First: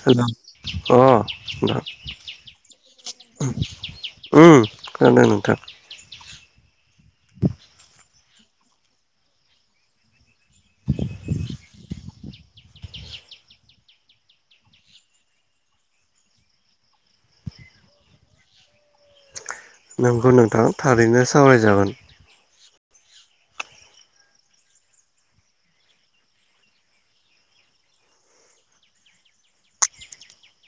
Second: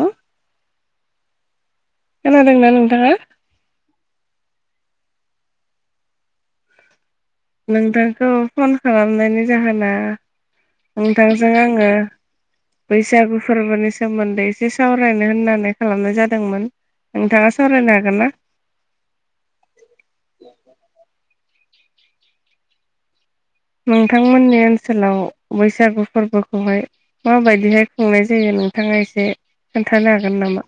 Hello अ नोंथां। खोनादोंना नोंथांङा उम खोनादों नोंथां। औ फन खालामनायनि जाहोना नोंथांजों आङो बैसागु फोरबोनि सोमोन्दै एसे सावरायनो होननानै खालामनाय जादोंमोन। नोंथाङा सावरायनो हागोन ना। नोंगौ नोंथां थारैनो सावरायजागोन। नोंथांमोननि ओनसोलाव बैसागु फोरबोखौहाय माबायदि हाय खुंनाय जायो। नोंथाङा एसे खोनथानो हागोन नामा।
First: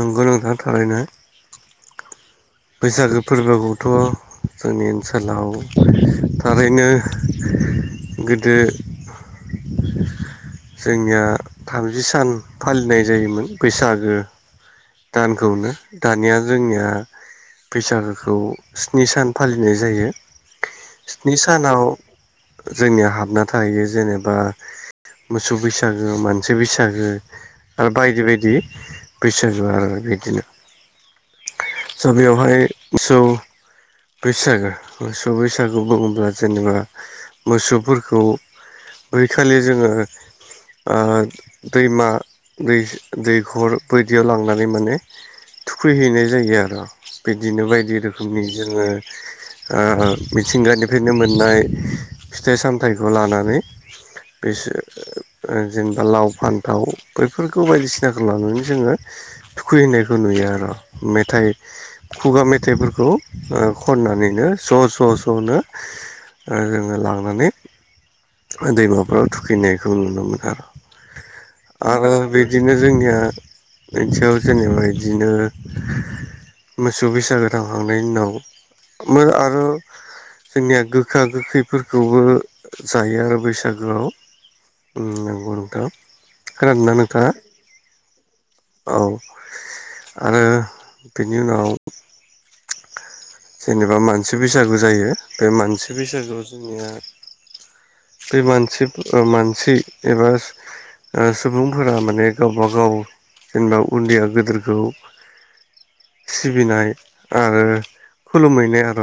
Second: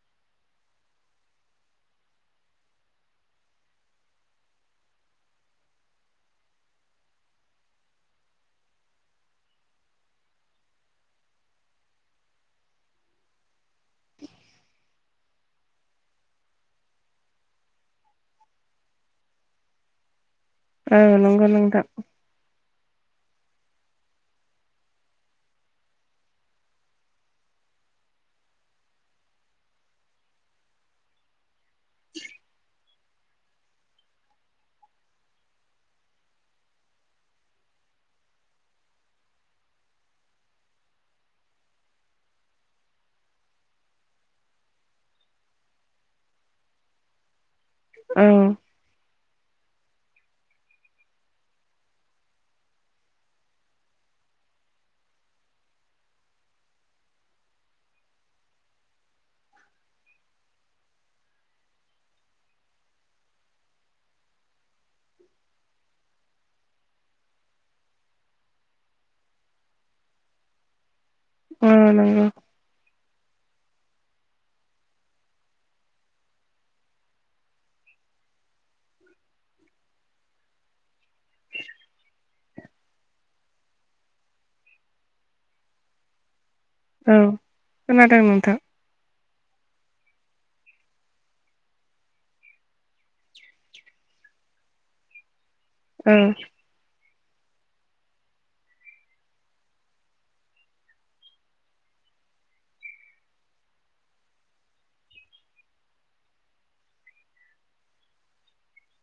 नंगौ नोंथां थारैनो। बैसागो फोरबोखौथ' जोंनि ओनसोलाव थारैनो गोदो जोंनिया थामजि सान फालिनाय जायोमोन बैसागो दानखौनो दानिया जोंनिया बैसागोखौ स्नि सान फालिनाय जायो। औ स्नि नंगौ सानाव नोंथां। जोंनिया हाबना थाहैयो जेनेबा मोसौ बैसागो मानसि बैसागो आरो बायदि बायदि बैसागो। आरो बिदिनो स बेवहाय स बैसागो मोसौ बैसागु बुङोब्ला जेनेबा मोसौफोरखौ। बैखालि जोङो। ओ दैमा दै दैखर बै बिदियाव लांनानै माने थुखैहैनाय जायो आरो बिदिनो बायदि औ रोखोमनि जोङो। [inaudible] ओ-मिथिंगानिफ्रायनो मोननाय फिथाइ सामथाइखौ लानानै। बिसो जेनेबा लाव फान्थाव बैफोरखौ बायदिसिनाखौ लानानै जोङो। थुखै हैनायखौ नुयो आरो मेथाइ। खुगा मेथाइफोरखौ ओ-खननानैनो स स सनो। जोङो लांनानै दैमाफ्राव थुखैनायखौ नुनो मोनो आर। औ आरो नंगौ बिदिनो जोंनिया। बिनिसायाव जेनेबा इदिनो। मोसौ बैसागो थांखांनायनि उनाव आरो। जोंनिया गोखा गोखैफोरखौबो। जायो आरो बैसागोआव उम नंगौ नोंथां। खोनादोंना औ नोंथाङा खोनादों नोंथां। औ आरो बेनि उनाव। जेनेबा मानसि बैसागु जायो बे मानसि औ बैसागुआव जोंनिया। [inaudible] बे मानसि ओ-मानसि एबा ओ-सुबुंफोरा माने गावबा गाव जेनेबा उन्दैया गेदोरखौ। सिबिनाय आरो। खुलुमहैनाय आर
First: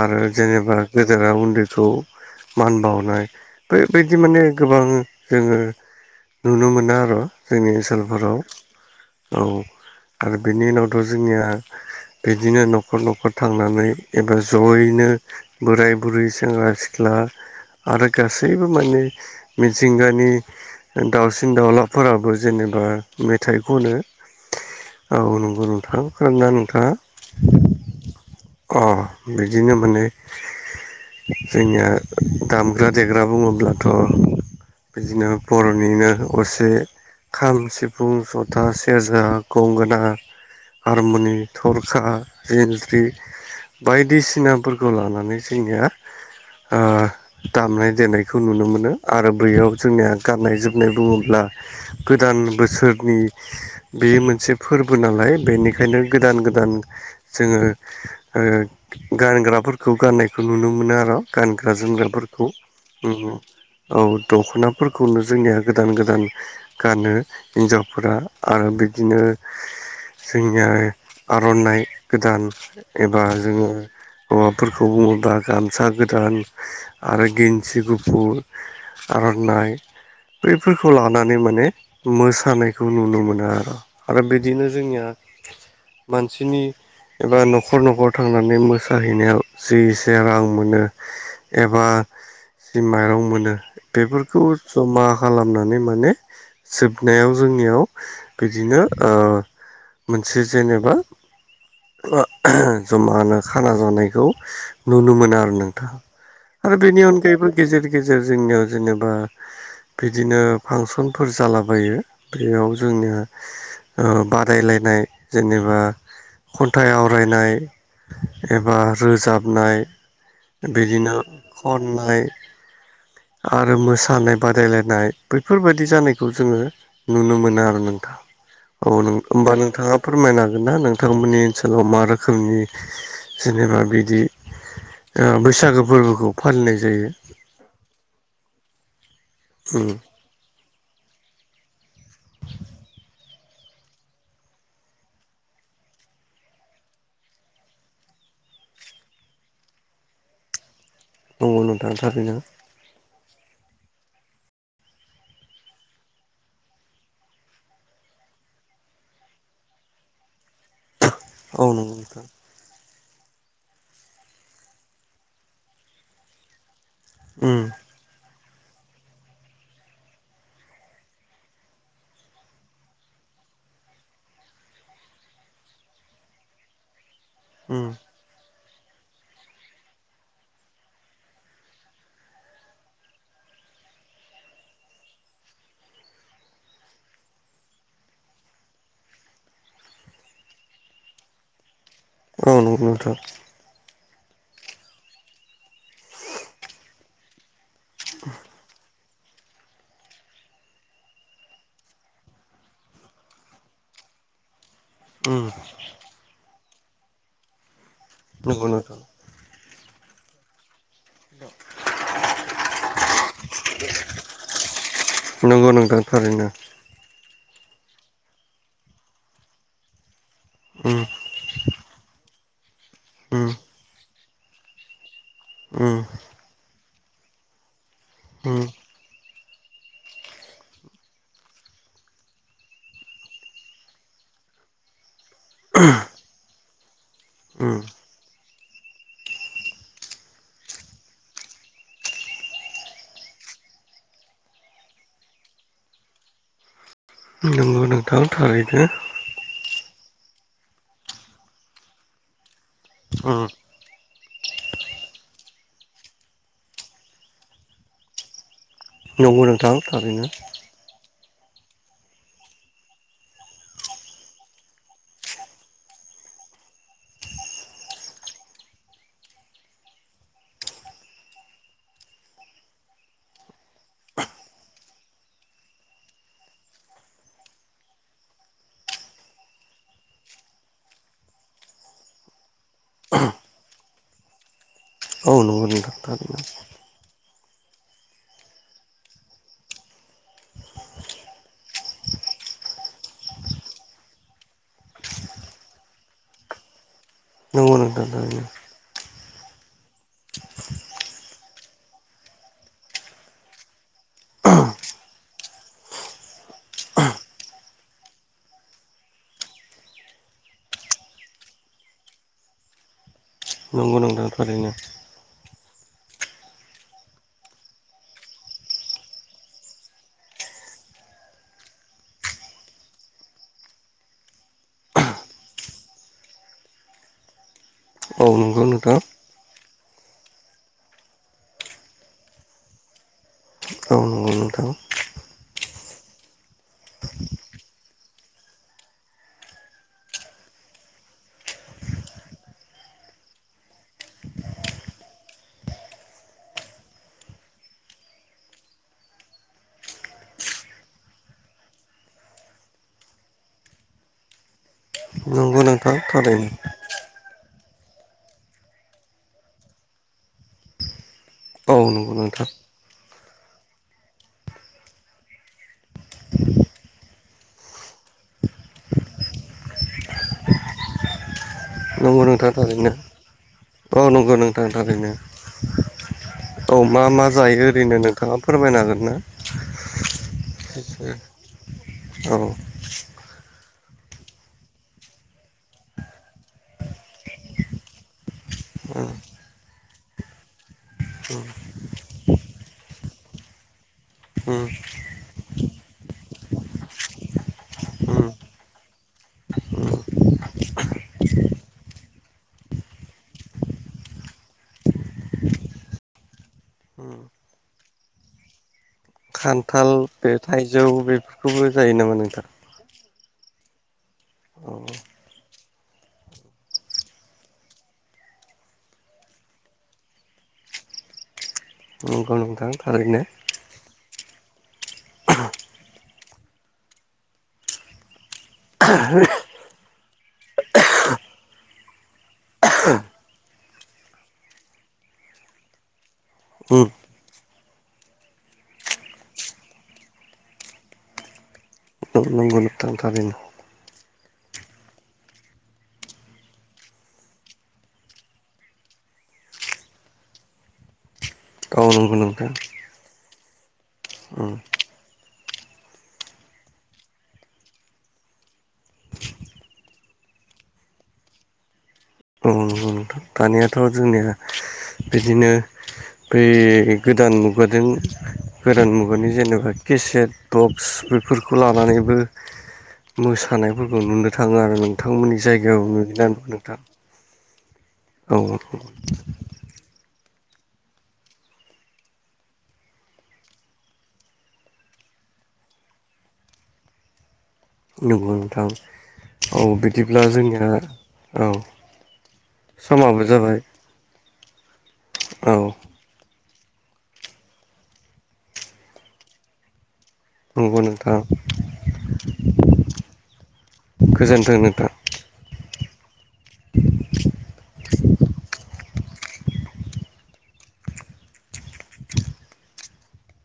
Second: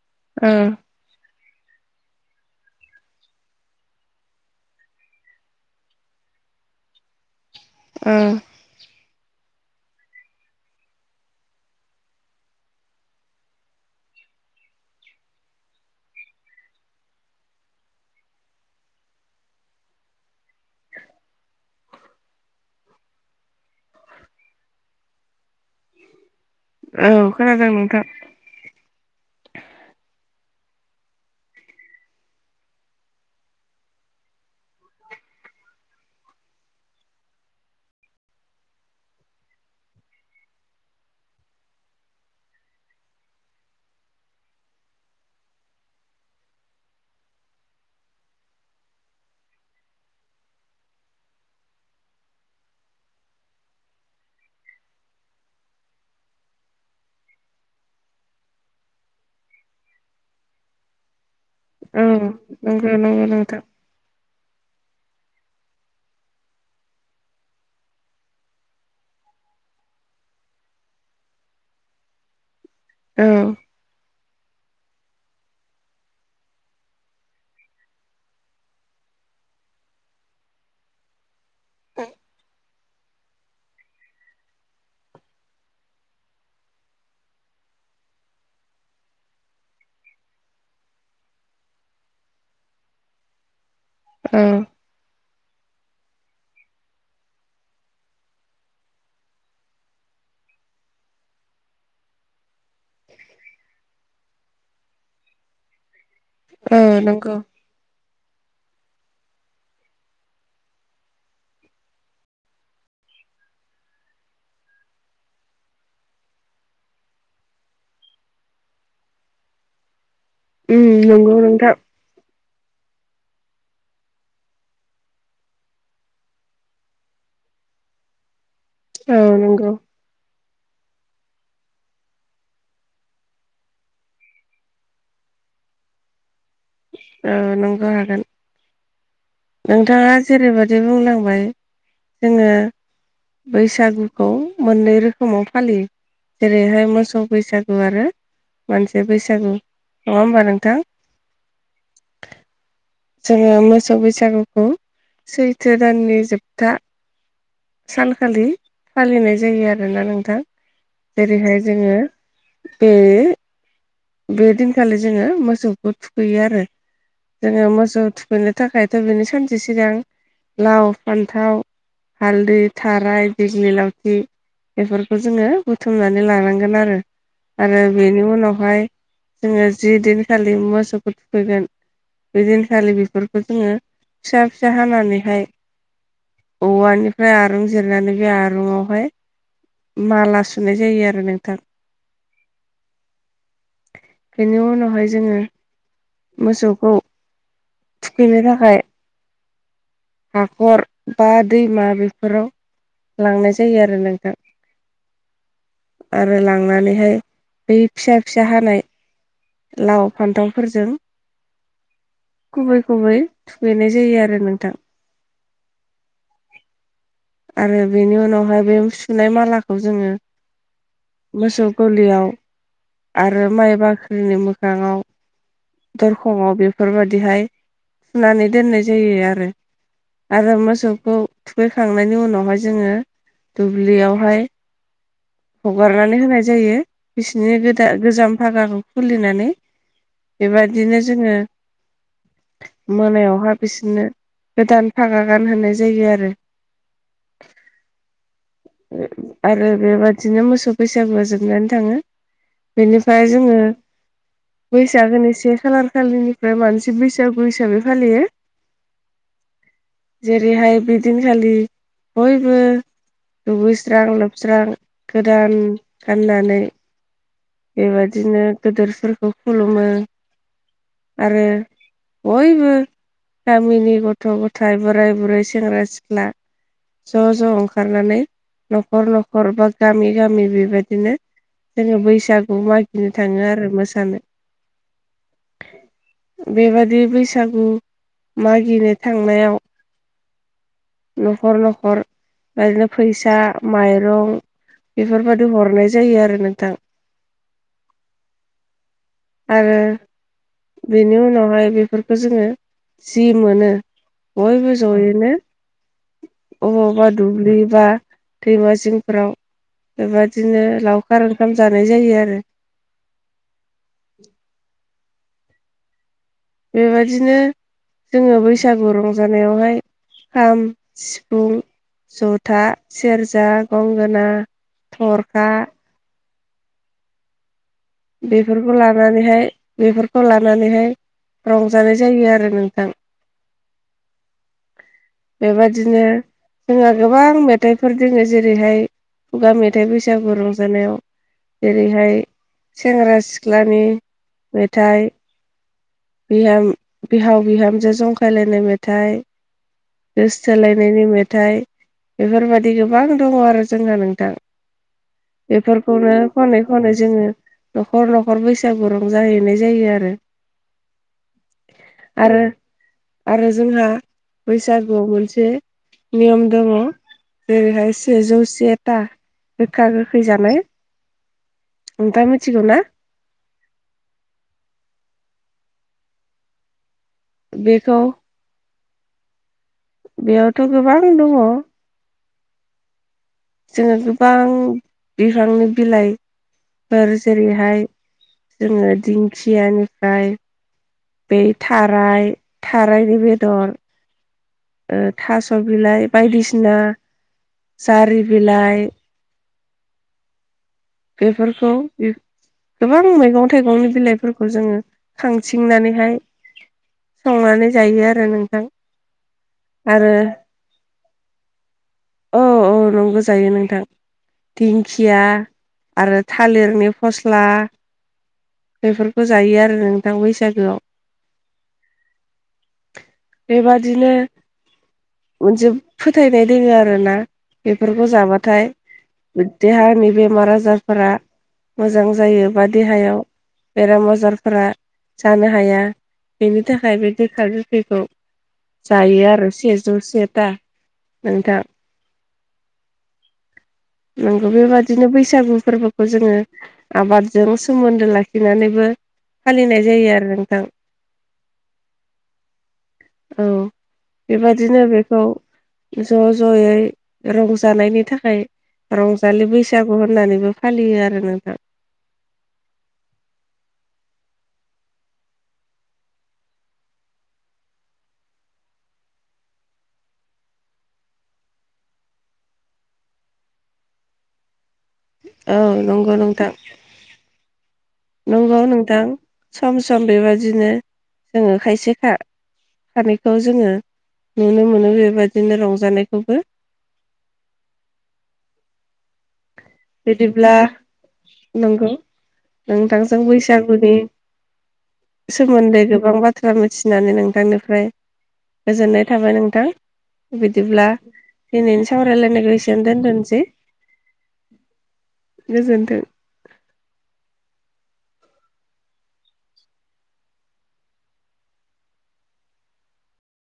आरो औ जेनेबा गेदेरा उन्दै खौ मान बावनाय बेबायदि माने गोबां जोङो। नुनो मोनो आरो जोंनि औ ओनसोलफोराव। औ आरो बिनि उनावथ जोंनिया बिदिनो नख नखर नखर थांनानै एबा जयैनो बोराय बुरै सेंग्रा सिख्ला। आरो गासैबो माने मिथिंगानि दाउसिन दाउलाफोराबो जेने- बा मेथाइ खनो औ नं नोंथां खोनादोंना नोंथाङा। औ खोनादों नोंथां अ बिदिनो माने। जोंनिया दामग्रा देग्रा बुङोब्लाथ। बिदिनो बरनिनो असे खाम सिफुं जथा सेरजा गंगोना। हारमनि थरखा। जेनस्रि बायदिसिनाफोरखौ लानानै जोंनिया। दामनाय देनायखौ नुनो मोनो आरो बैयाव जोंनिया गाननाय जोमनाय बुङोब्ला। गोदान बोसोरनि बे मोनसे फोरबो नालाय बेनिखायनो गोदान गोदान जोङो ओ-गानग्राफोरखौ गाननायखौ नुनो मोनो आर। गानग्रा औ जोमग्राफोरखौ नंगौ नंगौ उम नोंथां औ दखना फोरखौनो जोंनिया गोदान गोदान गानो हिनजावफोरा आरो बिदिनो। जोंनिया आर'नाइ गोदान एबा जोङो औ हौवाफोरखौ बुङोब्ला गामसा गोदान आरो गेन्सि गुफुर आरो आरनाय बैफोरखौ लानानै माने मोसानायखौ नुनो मोनो आरो आरो बिदिनो जोंनिया [inaudible] मानसिनि एबा न'खर न'खर थांनानै मोसाहैनायाव जि एसे रां मोनो एबा जि माइरं मोनो बेफोरखौ औ जमा खालामनानै माने जोबनायाव जोंनियाव बिदिनो ओ मोनसे जेनेबा आ [unintelligible] जमानो खाना जानायखौ नुनो मोनो आरो नोंथाहा आरो ओ बेनि नंगौ। अनगायैबो गेजेर गेजेर जोंनियाव जेनेबा बिदिनो फांसनफोर जालाबायो बेयाव जोंनिया ओ बादायलायनाय जेनेबा खन्थाइ आवरायनाय एबा रोजाबनाय उम बिदिनो नंगौ नोंथां। खननाय [inaudible] आरो मोसानाय बादायलायनाय बैफोरबायादि जानायखौ जोङो नुनो मोना आरो नोंथां। औ नों होमबा नोंथाङा फोरमायनो हागोन ना नोंथां? मोनि ओनसोलाव मा रोखोमनि जिनेबा बिदि ओ बैसागो फोरबोखौ फालिनाय जायो ओ नंग' हागोन। उम नोंथाङा जेरैबादि बुंलांबाय जोङो बैसागुखौ मोननै रोखोमाव फालियो। जेरैहाय मोसौ बैसागु आरो मानसि बैसागु नङा होमबा नोंथां? दङ नोंथां थारैनो जोङो मोसौ बैसागुखौ सैथो दाननि जोबथा सानखालि फालिनाय जायो आरोना नोंथां। जेरैहाय औ जोङो नंगौ नोंथां बे बे दिनखालि जोङो मोसौखौ थुखैयो आरो उम जोङो मोसौ थु मोननो थाखायथ' बेनो सानसे सिगां लाव फान्थाव हालदै थाराय दिग्लि लावथि बेफोरखौ जोङो बुथुमनानै लानांगोन आरो उम आरो बेनि उनावहाय जोङो जि दिनखालि मोसौखौ थुखैगोन बेदिनखालि बेफोरखौ जोङो फिसा फिसा हानानैहाय औवानिफ्राय आरुं जिरनानै बे आरुंआवहाय माला सुनाय जायो आरो नोंथां। औ नंगौ नोंथां। बेनि उनावहाय जोङो मोसौखौ थुखैनो थाखाय हाखर बा दैमा बेफोराव लांनाय जायो आरो नोंथां। उम नानैहाय बै फिसा फिसा नंगौ हानाय नोंथां लाव फान्थावफोरजों खुबै खुबै थुखैनाय जायो आरो नोंथां। नंगौ नोंथां थारैनो। आरो बेनि उनावहाय बे सुनाय मालाखौ जोङो उम मोसौ गलियाव आरो उम माइ बाख्रिनि मोखाङाव उम दरखंआव बेफोरबादिहाय थुनानै उम दोननाय जायो आरो। आरो मोसौखौ थुखै खांनायनि उनावहाय जोङो दुब्लियावहाय हगारनानै होनाय जायो। बिसिनि उम गोदा-गोजाम फागाखौ खुलिनानै बेबादिनो जोङो मोनायावहा बिसोनो गोदान फागा गानहोनाय जायो आरो। नोंगौ नोंथां थारैनो। बिदिनो मोसौ बैसागुआ जोबनानै थाङो। बेनिफाय उम जोङो बैसागोनि से खालार खालिनिफ्राय मानसि बैसागु हिसाबै फालियो। नंगौ नोंथां थारैनो। खालि बयबो दुगैस्रां बेबायदिनो गोदोरफोरखौ खुलुमो आरो बयबो गामिनि गथ'-गथाय, बोराय-बुरै, सेंग्रा-सिख्ला ज' ज' ओंखारनानै न'खर-न'खर बा गामि-गामि बेबादिनो जोङो बैसागु मागिनो थाङो आरो मोसानो औ नंगौ नोंथां थारैनो। बेबादि बैसागु मागिनो थांनायाव न'खर-न'खर बा इदिनो फैसा, माइरं बेफोरबादि हरनाय जायो आरो नोंथां। नंगौ नोंथां थारैनो। आरो बेनि उनावहाय बेफोरखौ जोङो जि मोनो बयबो जयैनो अबावबा दुब्लि बा दैमा जिंफ्राराव बेबादिनो लावखार ओंखाम जानाय जायो आरो। ओं थारैनो। बेबायदिनो जोङो बैसागु रंजानायावहाय खाम, सिफुं, जथा, सेरजा, गंगोना, थरखा औ नंगौ बेफोरखौ नोंथां लानानैहाय बेफोरखौ लानानैहाय रंजानाय जायो आरो नोंथां। औ नंगौ नोंथां। बेबादिनो जोंहा गोबां मेथाइफोर दोङो जेरैहाय खुगा मेथाइ बैसागु रंजानायाव जेरैहाय सेंग्रा-सिख्लानि मेथाइ, बिहाम-बिहाव बिहामजो जंखायलायनाय मेथाइ, गोसो थोलायनायनि मेथाइ बेफोरबायदि गोबां दङ आरो जोंहा नोंथां। नंगौ नोंथां। खौनो थारैनो खनै-खनै जोङो न'खर न'खर बैसागु रंजाहैनाय जायो आरो। औ नंगौ आरो नोंथां। आरो जोंहा बैसागुआव मोनसे नियम दङ जेरैहाय सेजौसेथा गोखा-गोखै जानाय नंगौ नोंथांआ नोंथां मिथिगौ ना? थारैनो औ नंगौ नोंथां थारैनो औ मा मा जायो बेखौ ओरैनो नोंथाङा फोरमायनो हागोन ना? बेयावथ' गोबां दङ। औ जोङो गोबां बिफांनि बिलाइ फोर जेरैहाय जोङो दिंखियानिफाय बे थाराय-थारायनि बेदर उम ओ थास' बिलाइ बायदिसिना, जारि बिलाइ बेफोरखौ बे गोबां मैगं थाइगंनि बिलाइफोरखौ जोङो खांथिंनानैहाय उम संनानै जायो आरो नोंथां खान्थाल आरो बे थाइजौ बेफोरखौबो जायो नामा औ नोंथां औ नंगौ जायो नोंथां औ दिंखिया आरो थालिरनि फस्ला बेफोरखौ जायो आरो नोंथां बैसागोआव औ नोंथां थारैनो बेबादिनो मोनसे फोथायनाय दोङो आरो ना बेफोरखौ जाबा थाय देहानि बेमार आजारफोरा मोजां जायो बा देहायाव बेराम आजारफोरा जानो हाया बेनि उम थाखाय बे गोखा गोखैखौ जायो आरो सेजौ सेथा नोंथां [inaudible] नंगौ बेबादिनो बैसागु फोरबोखौ जोङो आबादजों सोमोन्दो लाखिनानैबो फालिनाय जायो आरो नोंथां। औ नोंगौ नोंथां औ उम बेबादिनो बेखौ ज जयै रंजानायनि थाखाय रंजालि बैसागु होननानैबो फालियो आरो नोंथां औ नंगौ नोंथां दानियाथ जोंनिया बिदिनो बै गोदान मुगादों गोदान मुगानि जेनेबा केसेट बक्स बेफोरखौ लानानैबो मोसानायफोरखौ नुनो थाङो आरो नों थांमोननि औ जायगायाव नंगौ नुयोना नोंथां औ नंगौ औ नोंथां सम सम बेबायदिनो जोङो खायसेखा हानायखौ जोङो नुनो मोनो बेबायदिनो रंजानायखौबो [inaudible] नंगौ नोंथां औ बिदिब्ला जोंनिया औ नंगौ नोंथांजों समाबो जाबाय बैसागुनि औ सोमोन्दै गोबां बाथ थ्रा मिथिनानै नोंथांनिफ्राय गोजोननाय थाबाय नोंथां नंगौ बिदिब्ला नोंथां दिनैनि सावरायलायनायखौ एसेनो दोनथनोसै [inaudible] दे [unintelligible]